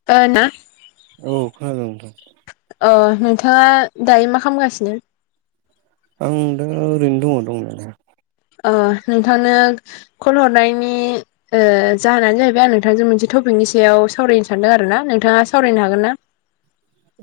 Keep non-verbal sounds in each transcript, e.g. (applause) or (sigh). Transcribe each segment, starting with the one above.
(unintelligible) औ खोनादों नोंथां अ नोंथाङा दायो मा खालामगासिनो आं दा ओरैनो दङ दंनाया अ नोंथांनो कल हरनायनि ओ जाहोनानो जाहैबाय आं नोंथांजों मोनसे टपिकनि सायाव सावरायनो सानदों आरो ना नोंथाङा सावरायनो हागोन ना?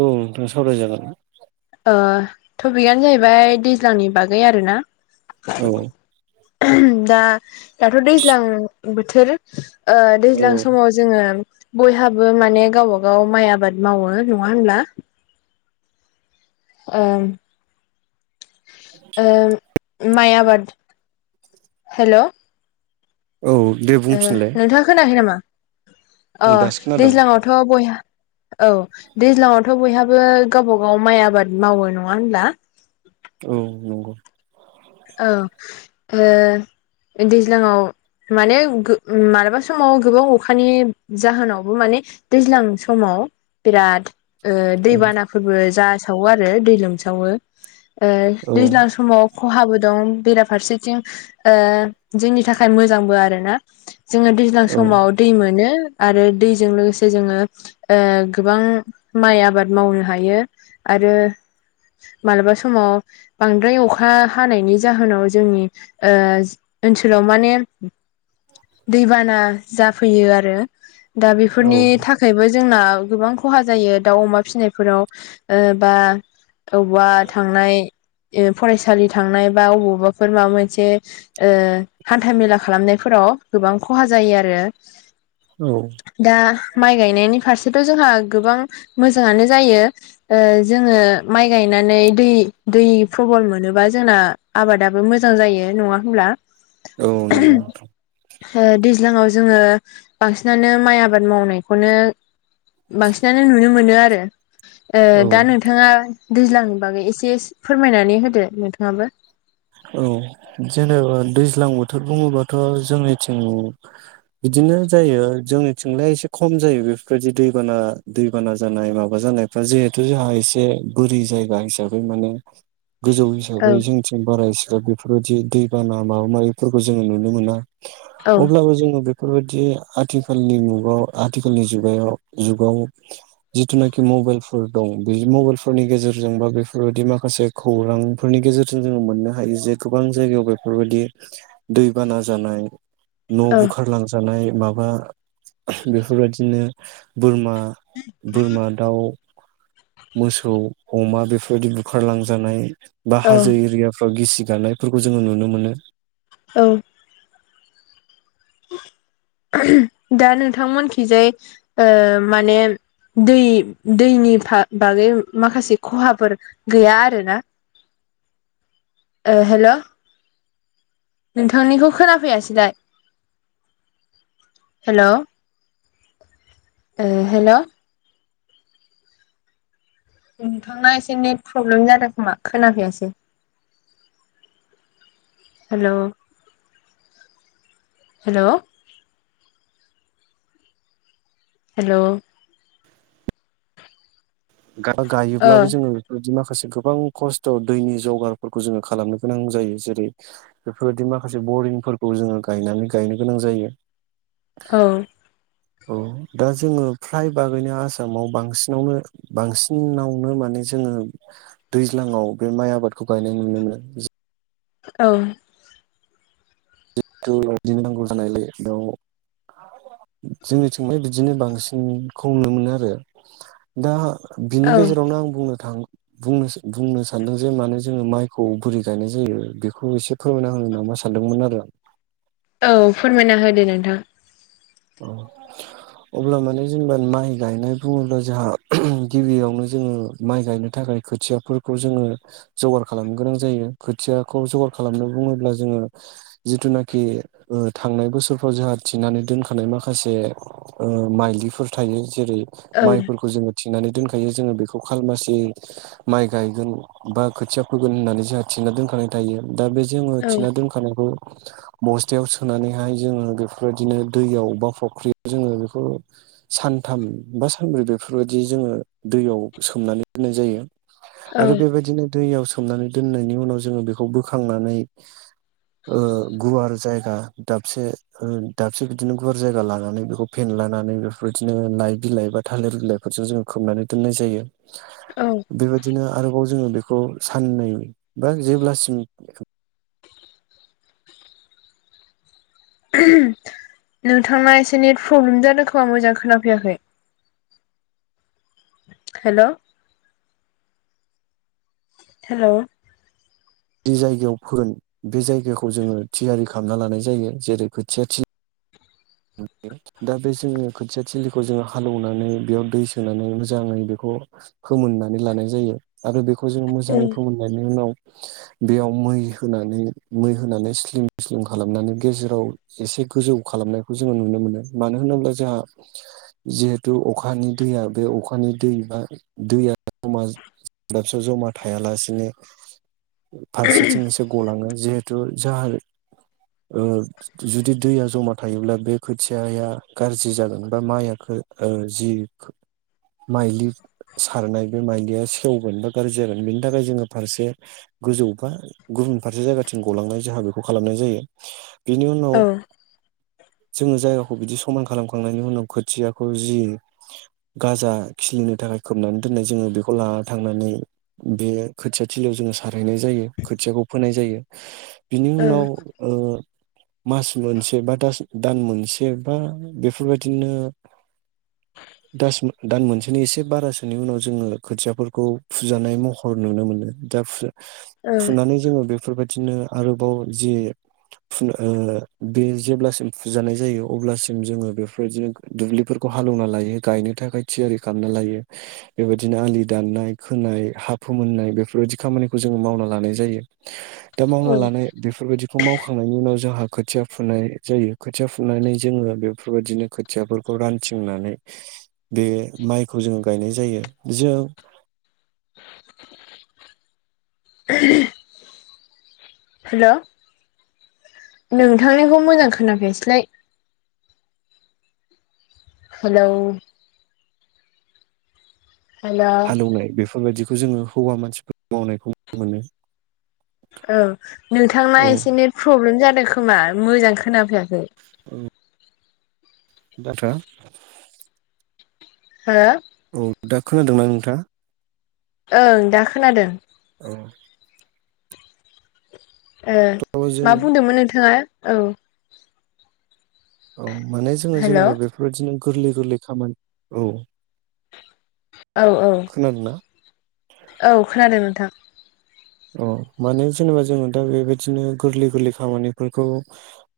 औ नोंथां सावराय जागोन। टपिकआनो जाहैबाय दैज्लांनि बागै आरोना। औ दा दाथ' दैज्लां बोथोर दैज्लां औ समाव जोङो बयहाबो माने गावबा गाव माइ आबाद मावो नङा होनोमब्ला? ओ-ओ माय आबाद हेल' औ दे बुं ओ नोंथाङा खोनायाखै नामा अ औ दासो खोनादों दैज्लाङआवथ' बयहाबो औ दैज्लाङावथ' बयहाबो गावबा गाव माइ आबाद मावो नङा होनब्ला औ नंगौ। औ ओ दैज्लांआव- माने मालाबा समाव गोबां अखानि जाहोनावबो माने दैज्लां समाव बिराद ओ औ दैबानाफोरबो जासावो आरो दै लोमसावो औ दैज्लां समाव खहाबो दं बेराफारसेथिं ओ जोंनि थाखाय मोजांबो आरोना जोङो औ समाव दै मोनो आरो दैजों लोगोसे जोङो ओ गोबां माइ आबाद मावनो हायो। आरो मालाबा समाव बांद्राय अखा हानायनि जाहोनाव जोंनि ओ ओनसोलाव माने दैबाना जाफैयो आरो। दा औ बेफोरनि थाखाय थाखायबो जोंना गोबां खहा जायो दाउ अमा फिसिनायफोराव। ओ बा वबावबा थांनाय फरायसालि थांनाय। बा अबावबाफोर माबा मोनसे ओ हान्था मेला खालामनायफोराव गोबां खहा जायो आरो। औ! दा माइ गायनायनि फारसेथ' जोंहा गोबां मोजाङानो जायो। ओ जोङो माइ गायनानै दै दै प्रबल मोनोबा जोंना आबादाबो मोजां जायो। नङा होमब्ला? औ नंगौ नोंथां। ओ दैज्लाङाव जोङो बांसिनानो माइ आबाद मावनायखौनो बांसिनानो नुनो मोनो आरो। ओ औ दा नोंथाङा दैज्लांनि बागै एसे फोरमायनानै होदो नोंथाङाबो। औ जेनेबा दैज्लां बोथोर बुङोबाथ जोंनिथिं बिदिनो जायो जोंनिथिंलाय एसे खम जायो। बेफोरबायदि दैबाना दैबाना जानाय माबा जानाया। दा जिहेथु जोंहा एसे बोरि जायगा हिसाबै माने गोजौ औ हिसाबै जोंथिं बारा हसेबां बेफोरबायदि दैबाना माबा माबिफोरखौ जोङो नुनो मोना। औ अब्लाबो जोङो बे बेफोरबायदि आथिखालनि मुगाव आथिखालनि जुगायाव जुगाव जिथुनाखि मबाइलफोर दं बे मबाइलफोरनि गेजेरजों बा बेफोरबायाददि माखासे खौरांफोरनि गेजेरजों जोङो मोननो हायो। जे गोबां जायगायाव बेफोरबायदि दैबाना जानाय न' औ बुखारलांजानाय माबा बेफोरबायदिनो बोरमा बोरमा, दाउ मोसौ, अमा बेफोरबायदि बुखारलांजानाय बा औ हाजो एरिया गिसि गानायफोरखौ जोङो नुनो मोनो। औ! दा नोंथांमोनखिजाय ओ माने दै दैनि बागै माखासे खहाफोर गैया आरोना? ओ हेल' नोंथांनिखौ खोनाफैयासैलाय। हेल' ओ हेल' नोंथांना एसे नेट प्रब्लेम जादों खोमा खोनाफैयासै। हेल' हेल' हेल' औ गायोब्लाबो जोङो बिदि माखासे गोबां खस्थ' दैनि जगारफोरखौ जोङो खालामनो गोनां जायो। जेरै बेफोरबायदि माखासे बरिंफोरखौ जोङो गायनानै गायनो गोनां जायो। औ औ दा जोङो फ्राय बागैनो आसामाव बांसिनावनो बांसिनावनो माने जोङो दैज्लाङाव बे माइ आबादखौ गायनाय नुनो मोनो। औ! जिथुदिनो (unintelligible) नांगौ जानायलाय बेयाव जोंनिथिंहाय बिदिनो बांसिनखौ नुनो मोनो आरो‌। दा बिनि औ गेजेरावनो आं बुंनो थां बुंनो बुंनो सानदों जे मानोे जोङो माइखौ बोरै गायनाय जायो बेखौ एसे फोरमायना होनो नामा सानदोंमोन आरो आं। औ फोरमायना होदो नोंथां। औ अब्ला माने जेनेबा माइ गायनाय बुङोब्ला जोंहा गिबियावनो जोङो माइ गायनो थाखाय खोथियाफोरखौ जोङो जगार खालामनो गोनां जायो खोथियाखौ जगार खालामनो बुङोब्ला जोङो जिथुनाखि ओ थांनाय बोसोरफ्राव जोंहा थिनानै दोनखा माखासे ओ माइलिफोर थायो जेरै औ माइफोरखौ जोङो थिंनानै दोनखायो जोङो बेखौ खालमासि माइ गायगोन बा खोथिया फोगोन होननानै जोंहा थिना दोनखानाय थायो। दा बे जोङो औ थिना दोनखानायखौ बस्थायाव सोनानैहाय जोङो बेफोरबायदिनो दैयाव बा फुख्रियाव जोङो बेखौ सानथाम बा सानब्रै बेफोरबायदि जोङो दैयाव सोमनानै दोनाय जायो। औ आरो बेबायदिनो दैयाव सोमनानै दोननायनि उनाव जोङो बेखौ बोखांनानै ओ गुवार जायगा दाबसे हो दाब बिसोर बिदिनो गुुवार जायगा लानानै बेखौ फेनलानानै बेफोर बायदिनो लाइ बिलाइ बा थालिर बिलाइ फोरजों जोङो खोमनानै दोननाय जायो। औ बेबायदिनो आरोबाव जोङो बेखौ साननै बा जेब्लासिम नोंथांना एसे नेट प्रब्लेम जादों खोमा मोजां खोनाफैयाखै। हेल' हेल' जि जायगायाव फोगोन बे जायगाखौ जोङो थियारि खालामना लानाय जायो जेरै खोथिया थिल (unintelligible) दा बे जोङो खोथिया थिलिखौ जोङो हालौवनानै बेयाव दै सोनानै मोजाङै बेखौ फोमोननानै लानाय जायो आरो बेखौ जोङो मोजाङै फोमोनलांनायनि उनाव बेयाव मै होनानै मै होनानै स्लिम स्लिम खालामनानै गेजेराव एसे गोजौ खालामनायखौ जोङो नुनो मोनो मानो होनोब्ला जोंहा जिहेतु अखानि दैया बे अखानि दै बा दैया जमा दाबसेयाव जमा थायालासिनो (inaudible) फारसेथिं एसे गलाङो जिहेथु जाहा ओ जुदि दैया जमा थ थायोब्ला बे खोथियाया गाज्रि जागोन बा माइआ खो ओ जि माइज्लि सारनाय बे माइज्लिया सेवगोन बा गाज्रि जागोन बेनि थाखाय जोङो फारसे गोजौ बा गुबुन फारसे जायगाथिं गलांनाय जोंहा बेखौ खालामनाय जायो बेनि उनाव औ जोङो जायगाखौ बिदि समान खालामखांनायनि उनाव खोथियाखौ जि गाजा खिलिनो थाखाय खोबनानै दोननाय जोङो बेखौ लाना थांनानै बे खोथिया थिलियाव जोङो सारहैनाय जायो खोथियाखौ फोनाय जायो। बिनि औ उनाव ओ मास मोनसे बा दास दान मोनसे बा बेफोरबायदिनो दास दान मोनसेनि एसे बारासोनि उनाव जोङो खोथियाफोरखौ फुजानाय महर नुनो मोनो दा फु औ फुनानै जोङो बेफोरबायदिनो आरोबाव जि ओ बे जेब्लासिम फुजानाय जायो अब्लासिम जोङो बेफोरबायदिनो दुब्लिफोरखौ हालौना लायो गायनो थाखाय थियारि खालामना लायो। बेबायदिनो आलि दाननाय खोनाय हा फोमोननाय बेफोरबायदि खामानिखौ जोङो मावना लानाय जायो। दा औ मावना लानाय बेफोरबायदिखौ मावखांनायनि उनाव जोंहा खोथिया फुनाय जायो। खोथिया फुनानै जोङो बेफोरबायदिनो खोथियाफोरखौ रानथिंनानै बे माइखौ जोङो गायनाय जायो। जों हेल' नोंथांनिखौ मोजां खोनाफैयासैलाय। हेलौ हेलौ हालेवनाय बेफोरबायदिखौ जोङो हौवा मानसिफोर मावनायखौ नुनो मोनो। औ नोंथां औ एसे नेट प्रब्लेम जादों खोमा मोजां खोनाफैयाखै। औ दाथा हो? औ दा खोनादोंना नोंथां? ओं दा खोनादों। औ ओ थ' जों मा बुंदोंमोन नोंथाङा? औ औ माने जोङो हेलौ जेनेबा बेफोरबायदिनो गोरलै गोरलै खामानि औ औ औ खोनादोंना औ खोनादों नोंथां। अ माने जेनेबा जोङो दा बेबायदिनो गोरलै गोरलै खामानिफोरखौ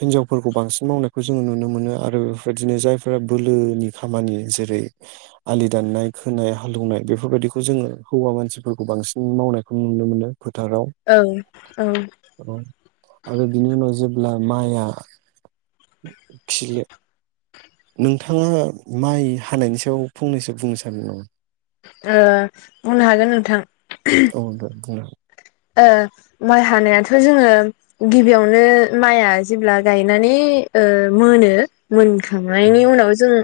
हिनजावफोरखौ बांसिन मावनायखौ जोङो नुनो मोनो आरो बेफोरबायदिनो जायफोरा बोलोनि खामानि जेरै आलि दाननाय खोनाय हालौनाय बेफोरबायदिखौ जोङो हौवा मानसिफोरखौ बांसिन मावनायखौ नुनो मोनो। फोथाराव ओं ओं आरो बिनि उनाव जेब्ला माइआ खिलि नोंथाङा माइ हानायनि सायाव फंनैसो बुंनो सानो नामा? ओ बुंनो हागोन नोंथां। औ दे बुंना हो ओ माइ हानायाथ' जोङो गिबियावनो माइआ जेब्ला गायनानै ओ मोनो। मोनखांनायनि उनाव जोङो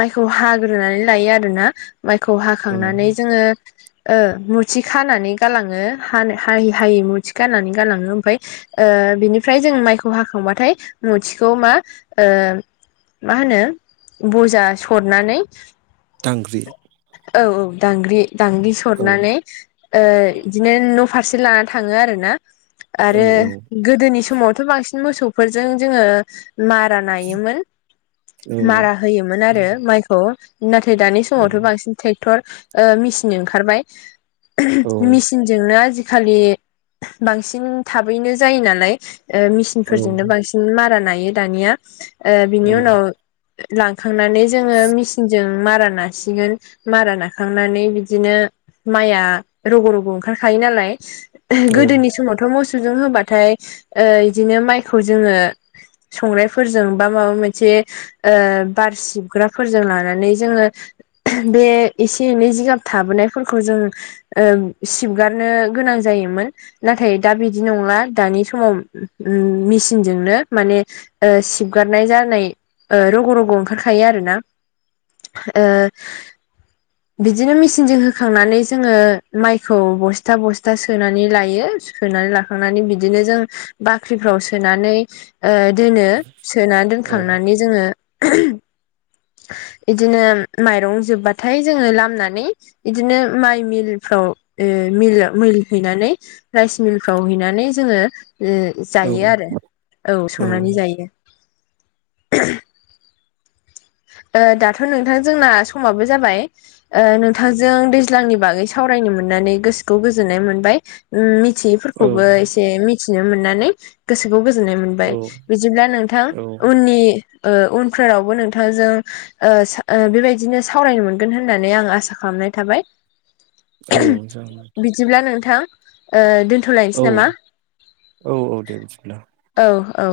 माइखौ हाग्रोनानै लायो आरोना माइखौ औ हाखांनानै जोङो ओ मुथि खानानै गालाङो हानो हायि हायि मुथि खानानै गालाङो ओमफाय ओ बिनिफ्राय जों माइखौ हाखांबाथाय मुथिखौ मा ओ मा होनो बजा सरनानै दांग्रि औ औ। दांग्रि दांग्रि औ सरनानै बिदिनो न' फारसे लाना थाङो आरोना औ आरो औ गोदोनि समावथ' बांसिन मोसौफोरजों जोङो मारा नायोमोन। औ मारा होयोमोन आरो माइखौ। नाथाय दानि समावथ' बांसिन ट्रेक्टर मेचिन ओंखारबाय। औ मेसिनजोंनो आजिखालि बांसिन थाबैनो जायो नालाय। औ मेसिनफोरजोंनो बांसिन मारा नायायो दानिया। औ बिनि उनाव लांखांनानै जोङो मि सिनजों मारा नासिगोन। मारा नाखांनानै बिदिनो माइआ रग' रग' ओंखारखायो नालाय। गोदोनि समावथ' मोसौ जों होबाथाय बिदिनो माइखौ जोङो संनायफोरजों बा माबा मोनसे बार सिबग्राफोरजों लानानै जोङो बे एसे एनै जिगाब थाबोनायफोरखौ जों सिबगारनो गोनां जायोमोन। नाथाय दा बिदि नंला। दानि समाव मेसिनजोंनो माने सिबगारनाय जानाय ओ रग' रग' ओंखारखायो आरोना। ओ बिदिनो मेसिनजों होखांनानै जोङो माइखौ बस्था बस्था सोनानै लायो। सोनानै लाखांनानै बिदिनो जों बाख्रिफ्राव सोनानै ओ दोनो सोना दोनखांनानै जोङो बिदिनो माइरं जोबबाथाय जोङो लामनानै एदिनो माइ मिलफ्राव मिल ओ मिल हैनानै राइस मिलफ्राव हैनानै जोङो ओ औ जायो आरो। औ संनानै जायो। ओ दाथ' नोंथां जोंना समाबो जाबाय। ओ नोंथांजों दैज्लांनि बागै सावरायनो मोननानै गोसोखौ गोजोननाय मोनबाय। ओम मिथियैफोरखौबो एसे मिथिनो मोननानै गोसोखौ गोजोननाय मोनबाय औ बिदिब्ला नोंथां औ औ उननि ओ उनफोरावबो नोंथां नोंथां जों ओ-ओ बेबायदिनो सावरायनो मोनगोन होननानै आं आसा खालामनाय थाबाय। औ जागोन बिदिब्ला नोंथां ओ दोनथ'लायनोसै औ नामा। औ औ दे बिदिब्ला औ औ।